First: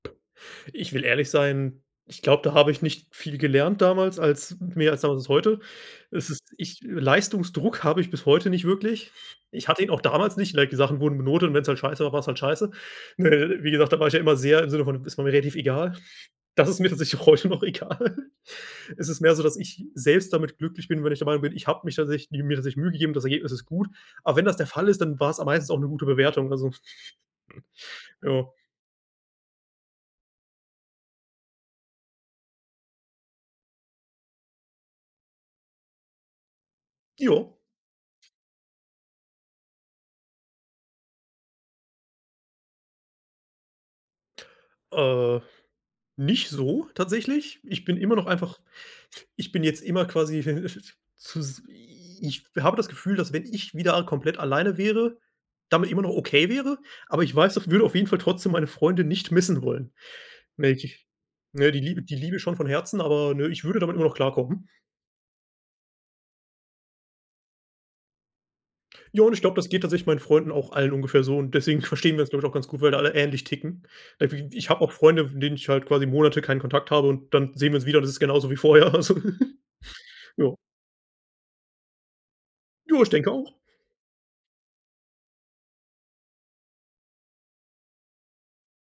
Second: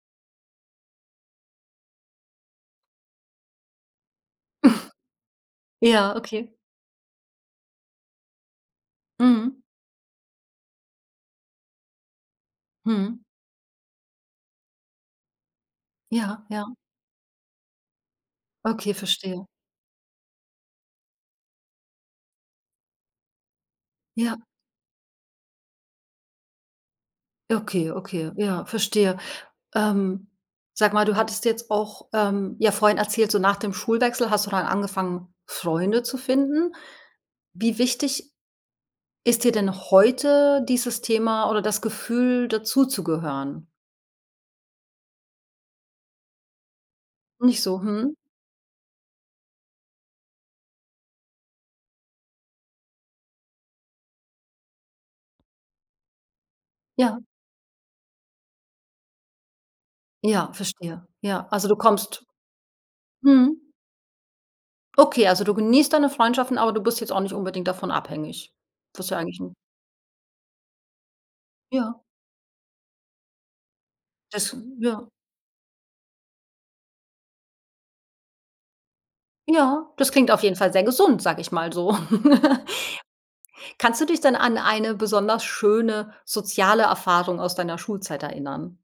Ich will ehrlich sein, ich glaube, da habe ich nicht viel gelernt damals, als mehr als [unintelligible] heute. Ja, Es ist okay. ich Leistungsdruck habe ich bis heute nicht wirklich. Mhm. Ich hatte ihn auch damals nicht, like, die Sachen wurden benotet und wenn's halt scheiße war, war's halt scheiße. Mhm. Ne? Wie gesagt, da war ich ja immer sehr im Sinne von: „Ist mir relativ egal.“ Ja, Das ja. ist mir tatsächlich heute noch egal. Okay, Es ist mehr so, verstehe. dass ich selbst damit glücklich bin, wenn ich der Meinung bin, ich habe mich tatsächlich mir tatsächlich Mühe gegeben, das Ergebnis ist gut. Aber Ja. wenn das der Fall ist, dann war's am meistens auch 'ne gute Bewertung, also, Okay, okay, ja. ja, verstehe. Ähm, sag mal, du hattest jetzt auch, ähm, ja vorhin erzählt, so nach dem Schulwechsel hast du dann angefangen, Freunde zu finden. Jo. Wie wichtig ist dir denn heute dieses Thema oder das Gefühl, dazuzugehören? Äh. Nicht so, tatsächlich. Nicht so, Ich bin immer hm? noch einfach ich bin jetzt immer quasi, zus i Ich habe das Gefühl, dass wenn ich wieder komplett alleine wäre, damit immer noch okay wäre, Ja. aber ich weiß, daf würde auf jeden Fall trotzdem meine Freunde nicht missen wollen. Ja. [unintelligible] Verstehe. Ja. Ne, Also, ne du die liebe die kommst. liebe schon von Herzen, aber, ne, Mhm. ich würde damit immer noch klarkommen. Okay, also du genießt deine Freundschaften, aber du bist jetzt auch nicht unbedingt davon abhängig. Das ist ja Ja, und eigentlich ich 'n glaube, das geht tatsächlich meinen Freunden auch allen ungefähr so und deswegen Ja. verstehen wir uns, glaube ich, auch ganz gut, weil da alle ähnlich ticken. Das Irgendwie ich habe auch Ja. Freunde, von denen ich halt quasi Monate keinen Kontakt habe und dann sehen wir uns wieder, das ist genauso wie vorher also Ja, das klingt auf Ja. jeden Fall sehr gesund, sage ich mal so. Jo, ich denke auch. Kannst du dich denn an eine besonders schöne soziale Erfahrung aus deiner Schulzeit erinnern?